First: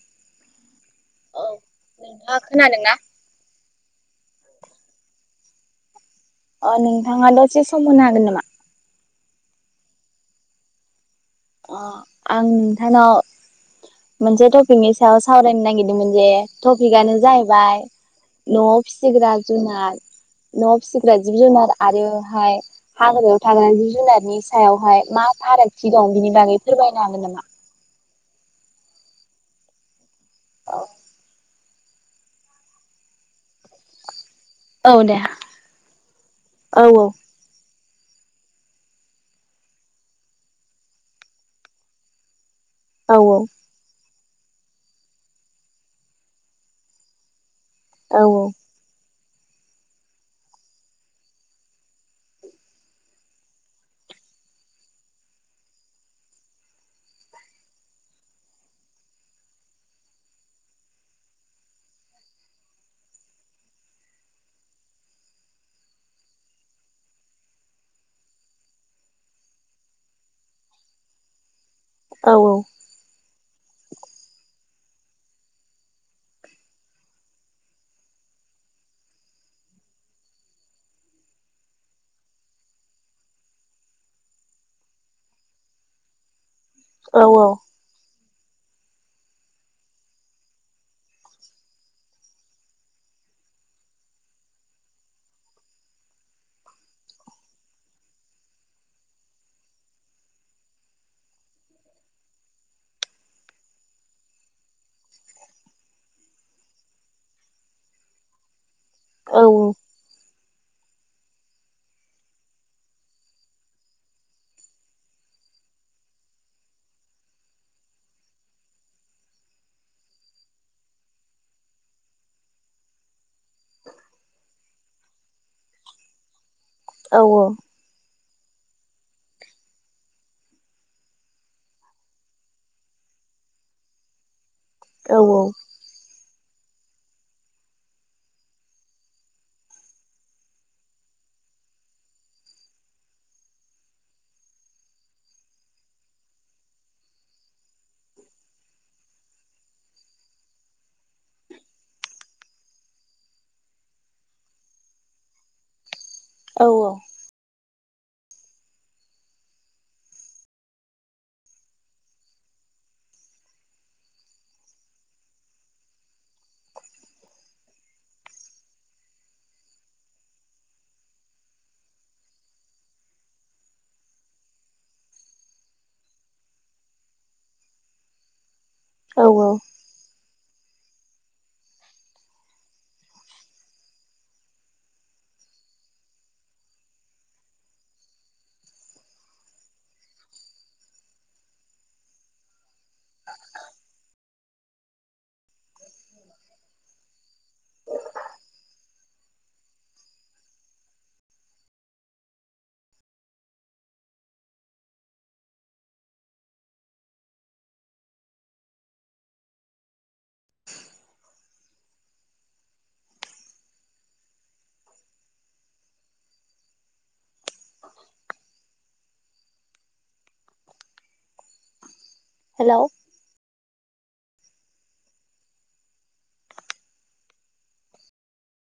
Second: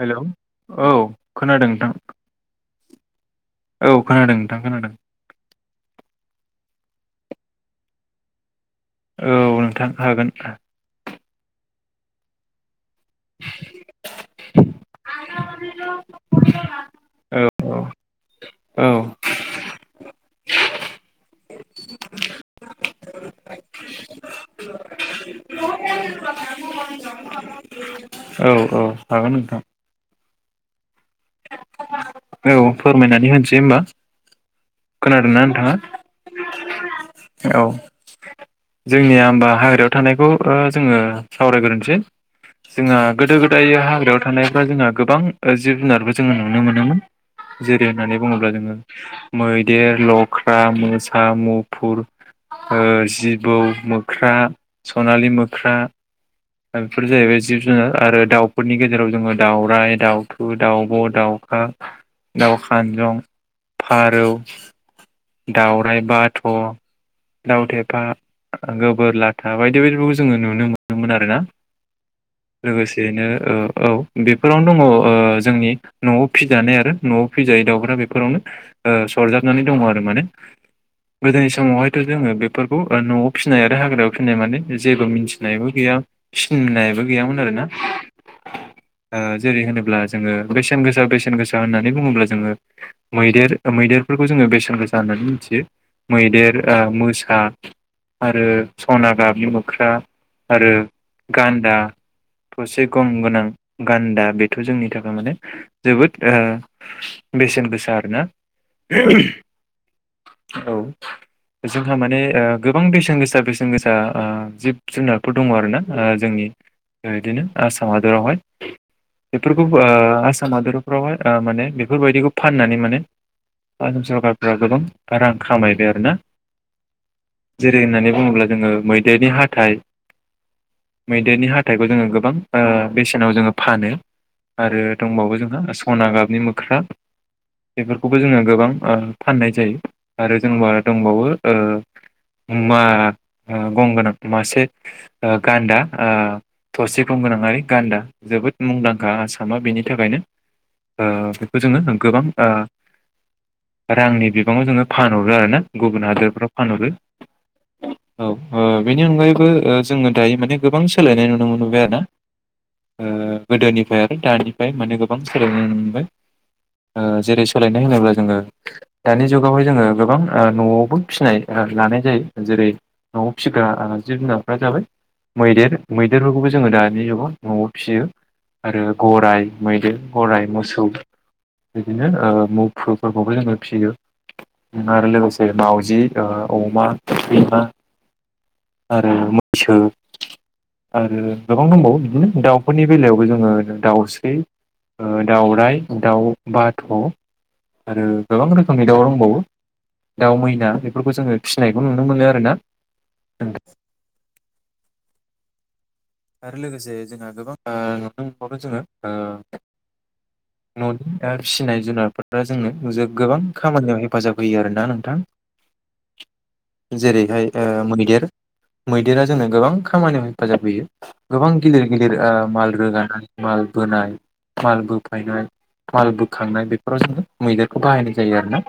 Hello औ खोनादों नोंथां नोंथाङा खोनादोंना? औ खोनादों नोंथां खोनादों अ नोंथाङा दसे सम होनो हागोन नामा? औ नोंथां हागोन अ आं [unintelligible] मोनसे ट'पिकनि सायाव सावरायनो नागिरदोंमोन जे टपिकआनो जाहैबाय औ न'आव औ फिसिग्रा जुनार न'याव फिसिग्रा जिब जुनार आरोहाय हाग्रायाव थाग्रा जिब जुनारनि सायावहाय मा फारागथि दं बिनि बागै फोरमायनो हागोन नामा? औ औ हागोन नोंथां औ [unintelligible] औ फोरमायनानै होनसै होमबा औ दे खोनादोंना नोंथाङा औ [unintelligible] औ जोंनिया होमबा हाग्रायाव थानायखौ ओ जोङो सावरायग्रोनसै जोंहा औ गोदो गोदाय हाग्रायाव थानायफ्रा जोंहा गोबां जिब जुनारबो जोङो नुनो मोनोमोन जेरै होननानै औ बुङोब्ला जोङो मैदेर लख्रा मोसा मुफुर ओ जिबौ मोख्रा स'नालि मोख्रा दा बेफोर जाहैबाय जिब जुनार आरो दाउफोरनि गेजेराव जोङो दाउराइ दाउथु दाउब' दाउखा दाउ खानजं फारौ दावराइ बाथ' दावथेफा गोबोर लाथा बायदि बायदिफोरखौ जोङो नुनो मोनोमोन आरो ना औ लोगोसेयैनो ओ औ बेफोरावनो दङ ओ जोंनि न'आव फिजानाय आरो न'आव फिजायै दाउफोरा बेफोरावनो ओ सरजाबनानै दङ आरो माने गोदोनि समावहायथ' जोङो बेफोरखौ न'आव फिनाय आरो हाग्रायाव फिनाय माने जेबो मिन्थिनायबो गैया होननायबो औ गैयामोन आरो ना ओ जेरै होनोब्ला जोङो बेसेन गोसा बेसेन गोसा होननानै बुङोब्ला जोङो मैदेर मैदेरफोरखौ जोङो बेसेन गोसा होननानै मिथियो मैदेर ओ मोसा आरो सना गाबनि मोख्रा आरो गान्दा थसे गं गोनां गान्दा बेथ' जोंनि थाखाय माने जोबोद ओ बेसेन गोसा आरोना [inaudible] औ जोंहा माने ओ गोबां बेसेन गोसा बेसेन गोसा ओ जिब जुनारफोर दङ आरो ना ओ जोंनि बिदिनो आसाम हादरावहाय बेफोरखौ ओ आसाम हादरफ्रावहाय ओ माने बेफोरबायदिखौ फाननानै माने आसाम सरकारफ्रा गोबां रां खामायबाय आरोना। [inaudible] जेरै होननानै बुङोबा अब्ला जोङो मैदेरनि हाथाइ [inaudible] मैदेरनि हाथाइखौ जोङो गोबां ओ बेसेनाव जोङो फानो आरो दंबावो औ जोंहा सना गाबनि मो ख्रा बेफोरखो बेखौबो जोङो गोबां ओ फाननाय जायो आरो जोंहा दंबावो ओ मा गंगोनां मासे गान्दा ओ थसे गंगोनांयारि गान्दा जोबोद मुंदांखा आसामा बेनि थाखायनो [inaudible] ओ बेखौ जोङो गोबां ओ [inaudible] रांनि बिबाङाव जोङो फानहरो आरोना गुब गुबुन हादोरफ्राव औ फानहरो औ ओ बेनि अनगायैबो ओ जोङो दायो माने गोबां सोलायनाय नुनो मोनबोबाय आरो ना ओ गोदोनिफ्राय आरो दानिफ्राय माने गोबां सोलायनाय नुनो मोनबाय ओ जेरै सोलायनाय होनोब्ला जोङो दानि जुगावहाय जोङो गोबां न'आवबो फिसिनाय लानाय जायो जेरै न'आव फिसिग्रा जिब जुनारफ्रा जाबाय मैदेर मैदेरफोरखौबो जोङो दानि जुगाव न'आव फियो आरो गराय औ मैदेर गराय मोसौ बिदिनो ओ मुफुफोरखौबो जोङो फियो आरो लोगोसे मावाजि ओ अमा सैमा आरो मैसो आरो गोबां दंबावो बिदिनो दाउफोरनि बेलायावबो जोङो दाउस्रि ओ दाउराइ दाउ बाथ' आरो गोबां रोखोमनि दाउ दंबावो दाउ मैना बेफोरखौ जोङो फिसिनायखौ नुनो मोनो आरोना आरो लोगोसे जोंहा ओ गोबां नुनो मोनबावो जोङो ओ न'नि आरो फिनाय जुुनारफोर दा जोंनो गोबां खामानियाव हेफाजाब होयो आरोना नोंथां जेरैहाय ओ मैदेर मैदेरा जोंनो गोबां खामानियाव हेफाजाब होयो गोबां गिलिर गिलिर माल हेलौ रोगानाय माल बोनाय माल बोफायनाय माल बोखांनाय बे फ्राव जोङो मैदेरखौ बाहायनाय जायो आरोना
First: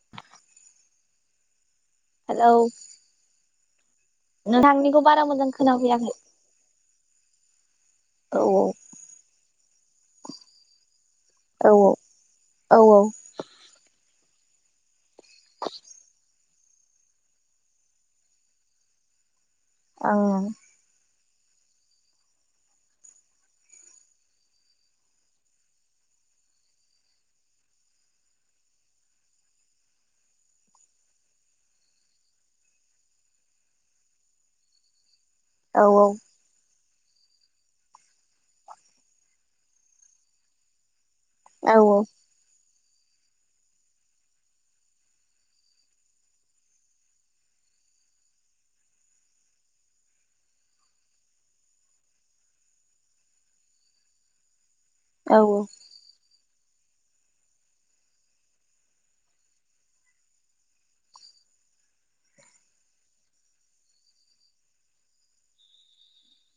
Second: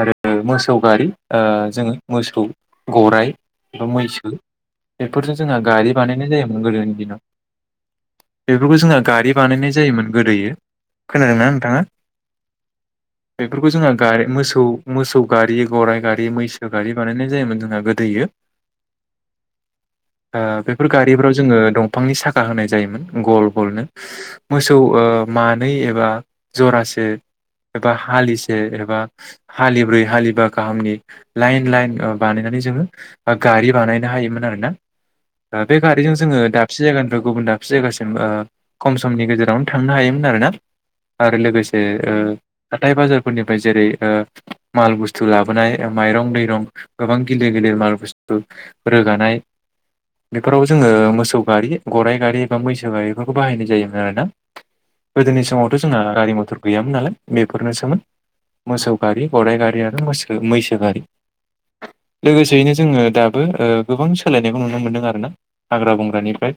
आरो मोसौ गारि ओ जोङो मोसौ हेलौ गराइ बा मैसो नोंथांनिखौ बारा बेफोरजों मोजां जोंहा गारि खोनाफैयाखै बानायनाय जायोमोन गोदोनि दिनाव औ औ बेफोरखौ जोंहा गारि बानायनाय जायोमोन गोदोयो खोनादोंना औ नोंथाङा औ बेफोरखौ जोंहा गारि मोसौ मोसौ गारि गराइ गारि मैसो गारि बानायनाय जायोमोन जोंहा गोदोयो ओ आं बेफोर गारिफोराव जोङो दंफांनि साखा होनाय जायोमोन गल गलनो मोसौ मानै एबा जरासे। एबा हालिसे एबा हालिब्रै हालिबा गाहामनि लाइन लाइन बानायनानै जोङो गारि बानायनो हायोमोन आरोना। ओ बे औ गारिजों जोङो दाब दाबसे जायगानिफ्राय गुबुन दाबसे जायगासिम ओ खम समनि गेजेरावनो थांनो हायोमोन आरोना आरो औ ए ओ हाथाइ बाजारफोरनिफ्राय जेरै माल बुस्थु लाबोनाय माइरं दैरं गोबां गिलिर गिलिर माल बुस्थु रोगानाय बेफोराव जोङो मोसौ गारि गराइ गारि एबा मैसो गारिफोरखौ बाहायनाय जायोमोन आरोना। औ गोदोनि समावथ' जोंहा गारि मथर गैयामोन नालाय बेफोरनोसोमोन मोसौ गारि गराइ गारि आरो मोस मैसो गारि लोगोसेयैनो जोङो दाबो गोबां सोलायनायखौ नुनो मोनदों आरोना हाग्रा बंग्रानिफ्राय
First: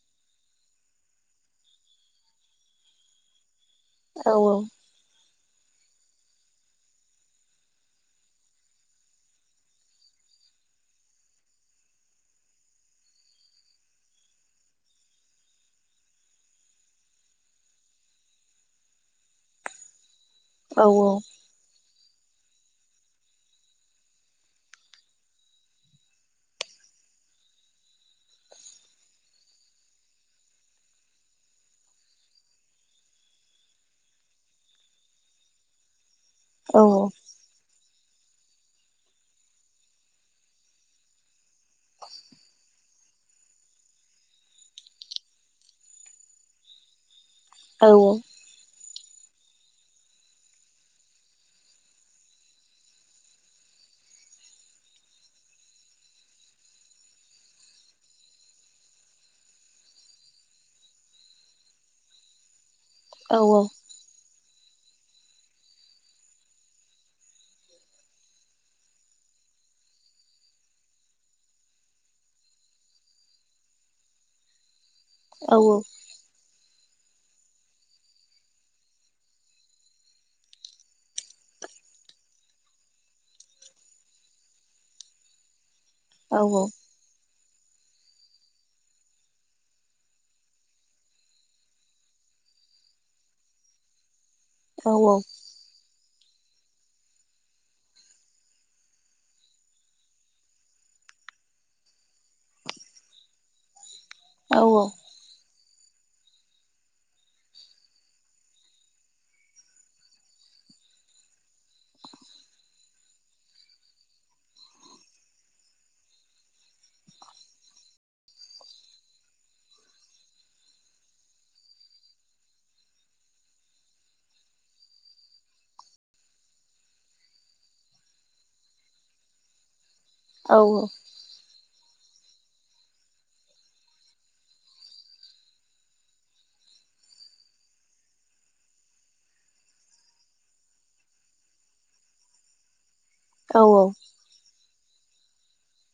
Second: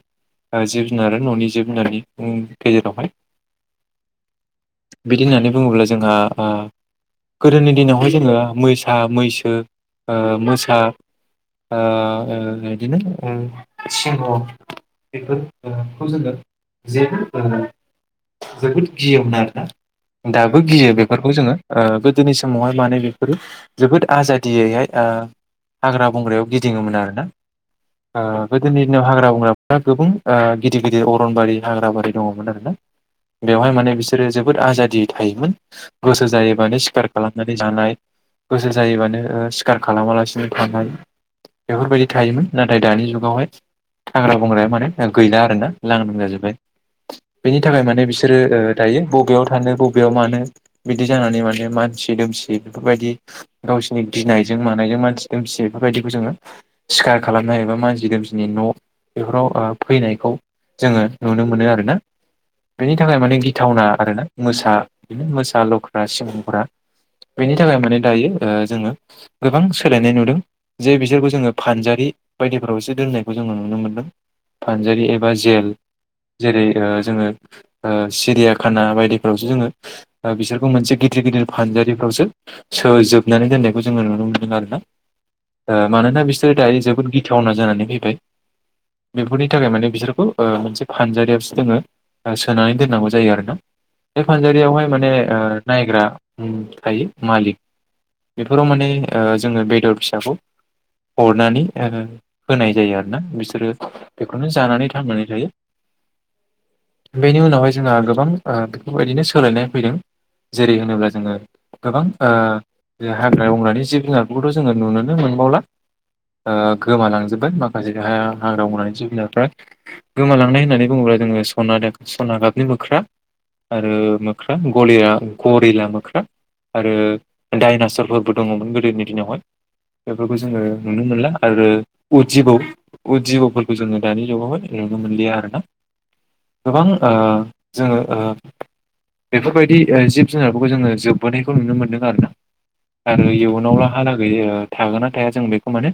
जिब जुनार आरो न'नि जिब जुनारनि गेजेरावहाय औ औ बिदि होननानै बुङोब्ला जोंहा गोदोनि दिनावहाय जोङो मोसा मैसो मोसा ओ बिदिनो ओम सिंह' बेफोरखौ जोङो जेबो जोबोद गियोमोन आरो दा दाबो औ गियो बेफोरखौ जोङो ओ गो गोदोनि समावहाय माने बेफोरो जोबोद आजादियैहाय हाग्रा बंग्रायाव गिदिङोमोन आरोना गोदोनि दिनाव हाग्रा बंग्राफोरा गोबां गिदिर गिदिर अरनबारि हाग्रा बारि दङमोन आरोना बेवहाय माने बिसो बिसोरो जोबोर आजादियै थायोमोन। गोसो जायोबानो औ सिखार खालामनानै जानाय गोसो जायोबानो सिखार खालामालासिनो थानाय बेफोरबायदि थायोमोन नाथाय दानि जुगावहाय हाग्रा बंग्राया माने गैला आरोना [unintelligible] बेनि थाखाय औ माने बिसोरो ओ दायो बबेयाव थानो बबेयाव मानो बिदि जानानै माने मानसि दोमसि बेफोरबायदि गावसिनि गिनायजों मानायजों मानसि दोमसि बेफोरबायदिखौ जोङो सिखार खालामनो एबा मानसि दोमसिनि न' बेफोराव ओ फैनायखौ जोङो नुनो मोनो आरोना बेनि थाखाय माने औ गि थावना आरोना मोसा मोसा लख्रा सिमंफोरा बेनि थाखाय माने दायो जोङो गोबां सोलायनाय नुदों जे बिसोरखौ जोङो फानजारि बायदिफोरावसो दोननायखौ जोङो नुनो मोनदों। फानजारि एबा जेल जेरै ओ जोङो ओ सिरियाखाना बायदिफ्रावसो जोङो ओ बिसोरखौ मोनसे गिदिर गिदिर फानजारिफ्रावसो सोजोबनानै दोननायखौ जोङो नुनो मोनदों आरोना। ओ मानोना बिसोरो दायो जोबोद गि थावना जानानै फैबाय बेफोरनि थाखाय माने बिसोरखौ ओ मोनसे फानजारियावसो जोङो ओ सोनानै दोननांगौ जायो आरो ना। बे फानजारियावहाय माने ओ नायग्रा उम थायो मालिक बेफोराव माने ओ जोङो बेदर फिसाखौ हरनानै ओ हो होनाय जायो आरोना बिसोरो बेखौनो जानानै थांनानै थायो। बेनि उनावहाय ज जोंहा गोबां ओ बेफोरबायदिनो सोलायनाय फैदों। जेरै होनोब्ला जोङो गोबां ओ जोंहा हाग्रा बंग्रानि जिब जुनारफोरखौथ' जोङो नुनोनो मोनबावला, ओ गोमालांजोब्बाय माखासे जोंहा हाग्रा बंग्रानि जिब जुनारफ्रा गोमालांनाय होननानै बुङोब्ला जोङो सना [unintelligible] [unintelligible] नो मोख्रा आरो मोख्रा गलिया गरिला मोख्रा आरो डाइनासरफोरबो दङ'मोन गोदोनि दिनावहाय बेफोरखौ जोङो नुनो मोनला आरो उद जिबौ उदजिबौफोरखौ जोङो दानि जुगावहाय नुनो मोनलिया आरोना गोबां ओ जोङो ओ बेफोरबायदि ओ जिब- जुनारफोरखौ जोङो जोबबोनायखौ नुनो मोनदों आरोना। आरो इयुनाव लाहालागै ओ थागोना थाया जों बेखौ माने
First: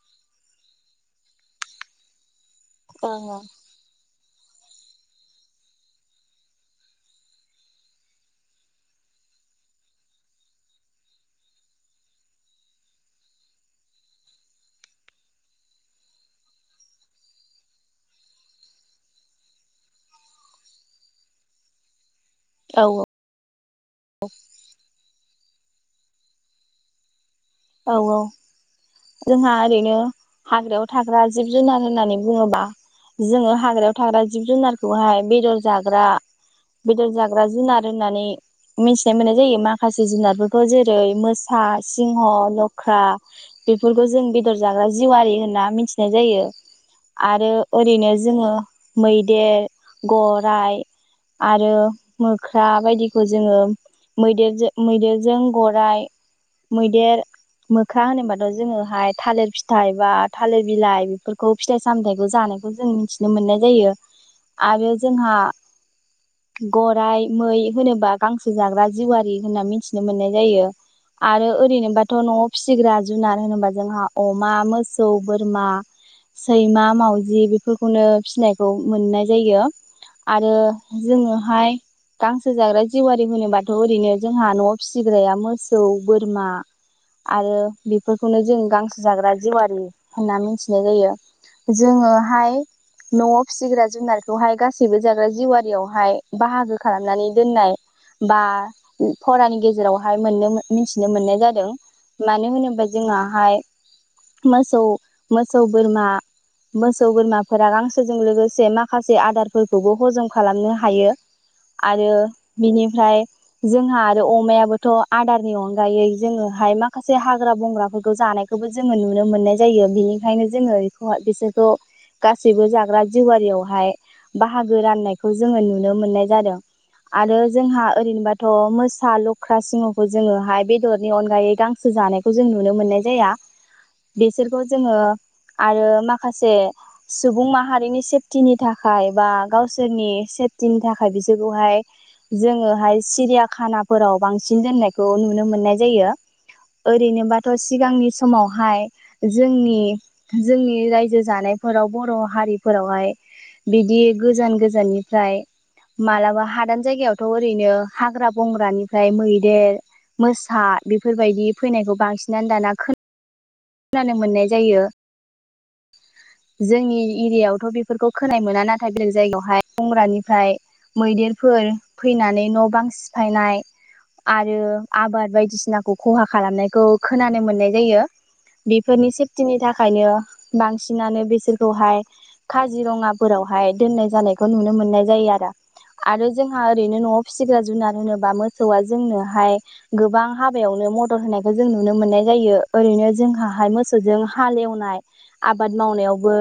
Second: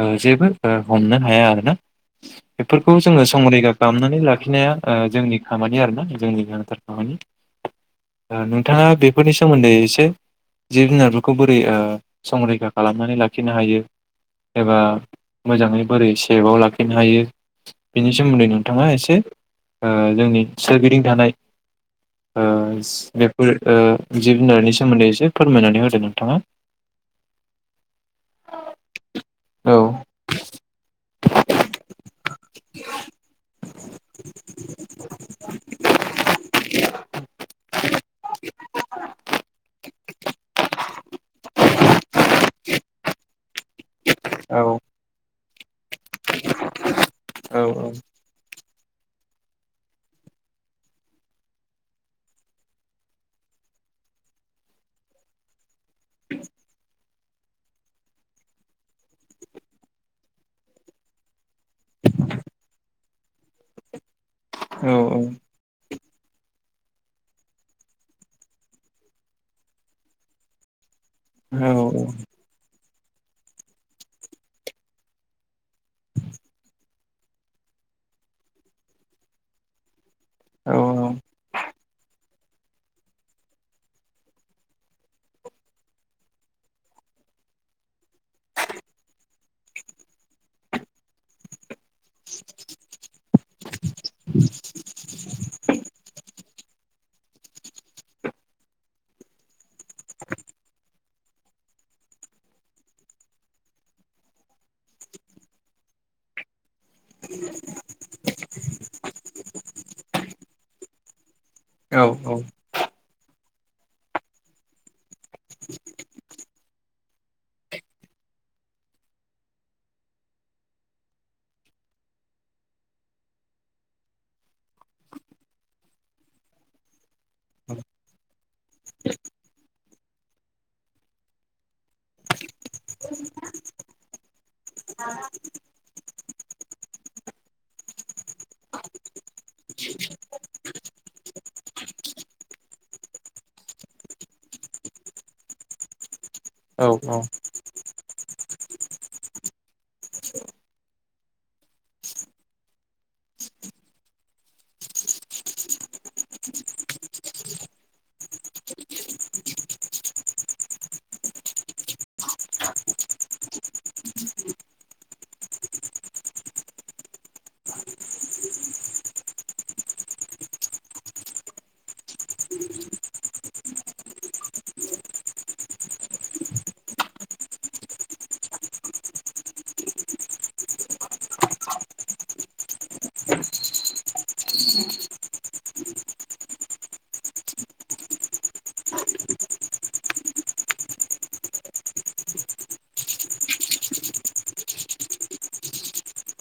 ओ जेबो ओ हमनो हाया आरोना बेफोरखौ जोङो संरैखा खालामनानै ला खिनाया ओ जोंनि खामानि आरो आ जोंनि गोनांथार खामानि ओ नोंथाङा बेफोरनि सोमोन्दै एसे जिब -जुनारफोरखौ बोरै ओ संरैखा खालामनानै लाखिनो हायो एबा मोजाङै बोरै सेभाव लाखिनो हायो बेनि सोमोन्दै नोंथाङा एसे ओ जोंनि सोरगिदिं थानाय ओ औ औ ज बेफोर ओ जिब- जुनारनि सोमोन्दै एसे फोरमायनानै होदो नोंथाङा औ औ जोंहा औ ओरैनो हाग्रायाव थाग्रा जिब -जुनार होननानै बुङोबा जोङो हाग्रायाव थाग्रा जिब- जुनारखौहाय बे जाग्रा बेदर जाग्रा जुनार होननानै मिथिनाय मोननाय जायो माखासे जुनारफोरखौ जेरै मोसा सिंह लख्रा बेफोरखौ जों बेदर औ जाग्रा जिवारि होनना आ [inaudible] मिथिनाय जायो आरो औ ओरैनो जोङो मैदेर गराइ आरो मोख्रा बायदिखौ जोङो मैदेरजों गराइ मैदेर मोखर मैदेर होनोबा ओ आरो जोङोहाय थालिर फिथाइ बा थालिर बिलाइ बेफोरखौ फिथाइ सामथायाइखौ जानायखौ जों मिथिनो मोननाय जायो आरो औ जोंहा गराइ मै होनोबा गांसो जाग्रा जिवारि होनना मिथिनो मोननाय जायो आरो औ औ ओरैनोबाथ नआव फिसिग्रा जुनार होनोबा जोंहा अमा मोसौ बोरमा सैमा मावजि बेफोरखौनो फिसिनायखौ मोननाय जायो आरो औ औ जोङो हाय गांसो जाग्रा जिवारि होनोबाथ' ओरैनो जोंहा नआव फिसिग्राया मोसौ बोरमा आरो बेफोरखौनो जों गांसो जाग्रा जिेवारि होनना मिथिनाय जायो जोङोहाय नआव फिसिग्रा जुनारखौहाय गासैबो जाग्रा जिवारियावहाय बाहागो खालामनानै दोननाय बा फरानि गेजेराव हाय मोनथिनो मोननाय जादों मानो होनोब्ला ओ जोंहाय मोसौ बोरमा मोसौ बोरमाफोरा गांसोजों लोगोसे माखासे आदारफोरखौबो हजम खालामनो हायो औ आरो औ बिनिफ्राय जोंहा आरो अमायाबोथ‌ आदारनि अनगायै जोङो हाय माखासे हाग हाग्रा बंग्राफोरखौ जानायखौबो जोङो नुनो मोननाय जायो बिनिखायनो जोङो बेखौ बिसोरखौ गासैबो जाग्रा जिेवारियावहाय बाहागो राननायखौ जोङो नुनो मोननाय जादों आरो जोंहा ओरैनोबाथ मोसा लख्रा सिंहखौ जोङोहाय बेदरनि अनगायै गांसो जानायखौ जों नुनो मोननाय जाया बिसोरखौ जोङो आरो माखासे सुबुं माहारिनि सेफथिनि थाखाय बा गावसोरनि सेफटथनि थाखाय बिसोरखौहाय जोङोहाय सिरियाखानाफोराव बांसिन दोननायखौ नुनो मोननाय जायो। औ ओरैनोबाथ सिगांनि समावहाय जोंनि जोंनि रायजो जानायफोराव बर हारिफोरावहाय बिदि गोजान गोजाननिफ्राय मालाबा हादान जायगायावथ ओरैनो हाग्रा बंग्रानिफ्राय मैदेर मोसा बेफोरबायदि फैनायखौ बांसिनानो दाना खोन खोनानो मोननाय जायो जोंनि एरियावथ बेफोरखौ खोनाय मोना नाथाय बेलेग जायगायावहाय बंग्रानिफ्राय मैदेरफोर फैनानै न बां सिफायनाय आरो आबाद बायदिसिनाखौ खहा खालामनायखौ खोनानो मोननाय जायो। बेफोरनि सेफटिनि थाखायनो बांसिनानो बिसोरखौहाय काजिरङाफोरावहाय दोननाय जानायखौ नुनो मोननाय जायो आरो आरो जोंहा ओरैनो नआव फिसिग्रा जुनार होनोबा मोसौआ जोंनोहाय गोबां हाबायावनो मदद होनायखौ जों नुनो मोननाय जायो ओरैनो जोंहा मोसौजों हाल एवनाय आबाद मावनायावबो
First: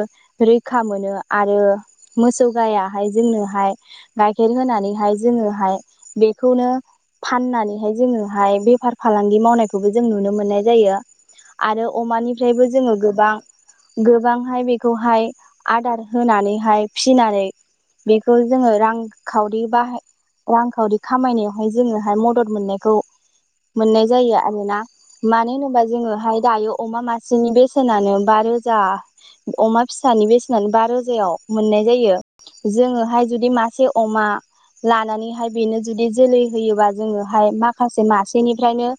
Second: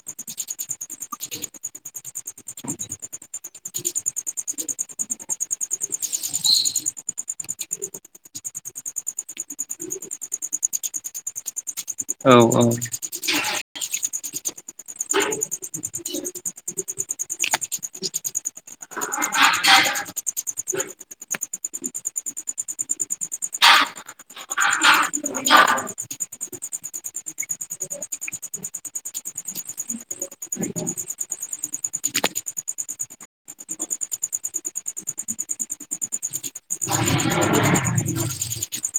रैखा मोनो आरो मोसौ गायाहाय जोंनोहाय गाइखेर होनानैहाय जोङोहाय बेखौनो फाननानैहाय जोङोहाय बेफार फालांगि मावनायखौबो जों नुनो मोननाय जायो आरो औ अमानिफ्रायबो जोङो गोबां गोबांहाय बेखौहाय आदार होनानैहाय फिनानै बेखौ जोङो रांखाउरि बाहायनाय रांखावरि खामायनायावहाय जोङोहाय मदद मोननायखौ मोननाय जायो आरोना मानो होनोबा जोङोहाय दायो अमा मासेनि बेसेनानो बा रोजा अमा फिसानि बेसेनानो बा रोजायाव मोननाय जायो जोङोहाय जुदि मासे अमा लानानैहाय बेनो जुदि जोलै होयोबा जोङोहाय माखासे मासेनिफ्रायनो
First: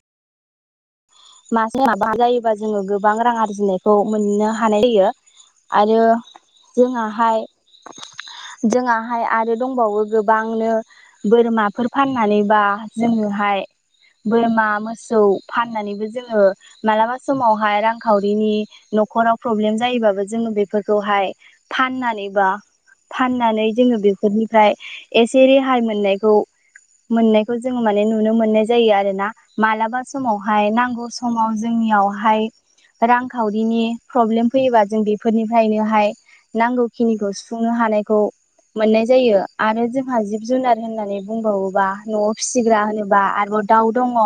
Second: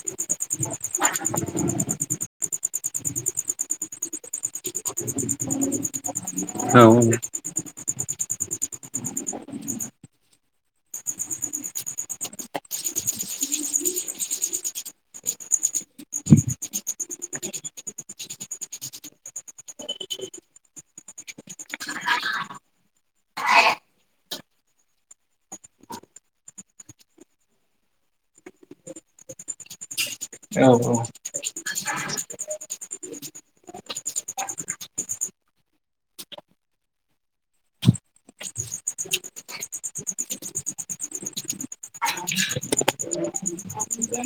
मासेया माबा जायो। बा गोबां रां आरजिनायखौ मोननो हानाय जायो आरो औ जोंआहाय जोंआहाय आरो दंबावो गोबांनो बोरमाफोर फाननानैहाय बा जोङोहाय बोरमा मोसौ फाननानैबो जोङो मालाबा समावहाय रांखावरिनि न'खराव प्रब्लेम जायोबाबो जोङो बेफोरखौहाय फाननानैबा फाननानै जोङो बेफोरनिफ्राय एसे रेहाय मोननायखौ मोननायखौ जों माने नुनो मोननाय जायो आरोना मालाबा समावहाय औ औ नांगौ समाव जोंनियाव हाय रांखावरिनि प्रब्लेम फैयोबा जों बेफोरनिफ्रायनोहाय नांगौखिनिखौ सुफुंनो हानायखौ मोननाय जायो आरो जोंहा जिब जुनार होननानै बुंबावोबा नआव फिसिग्रा होनोबा आरोबाव दाउ दङ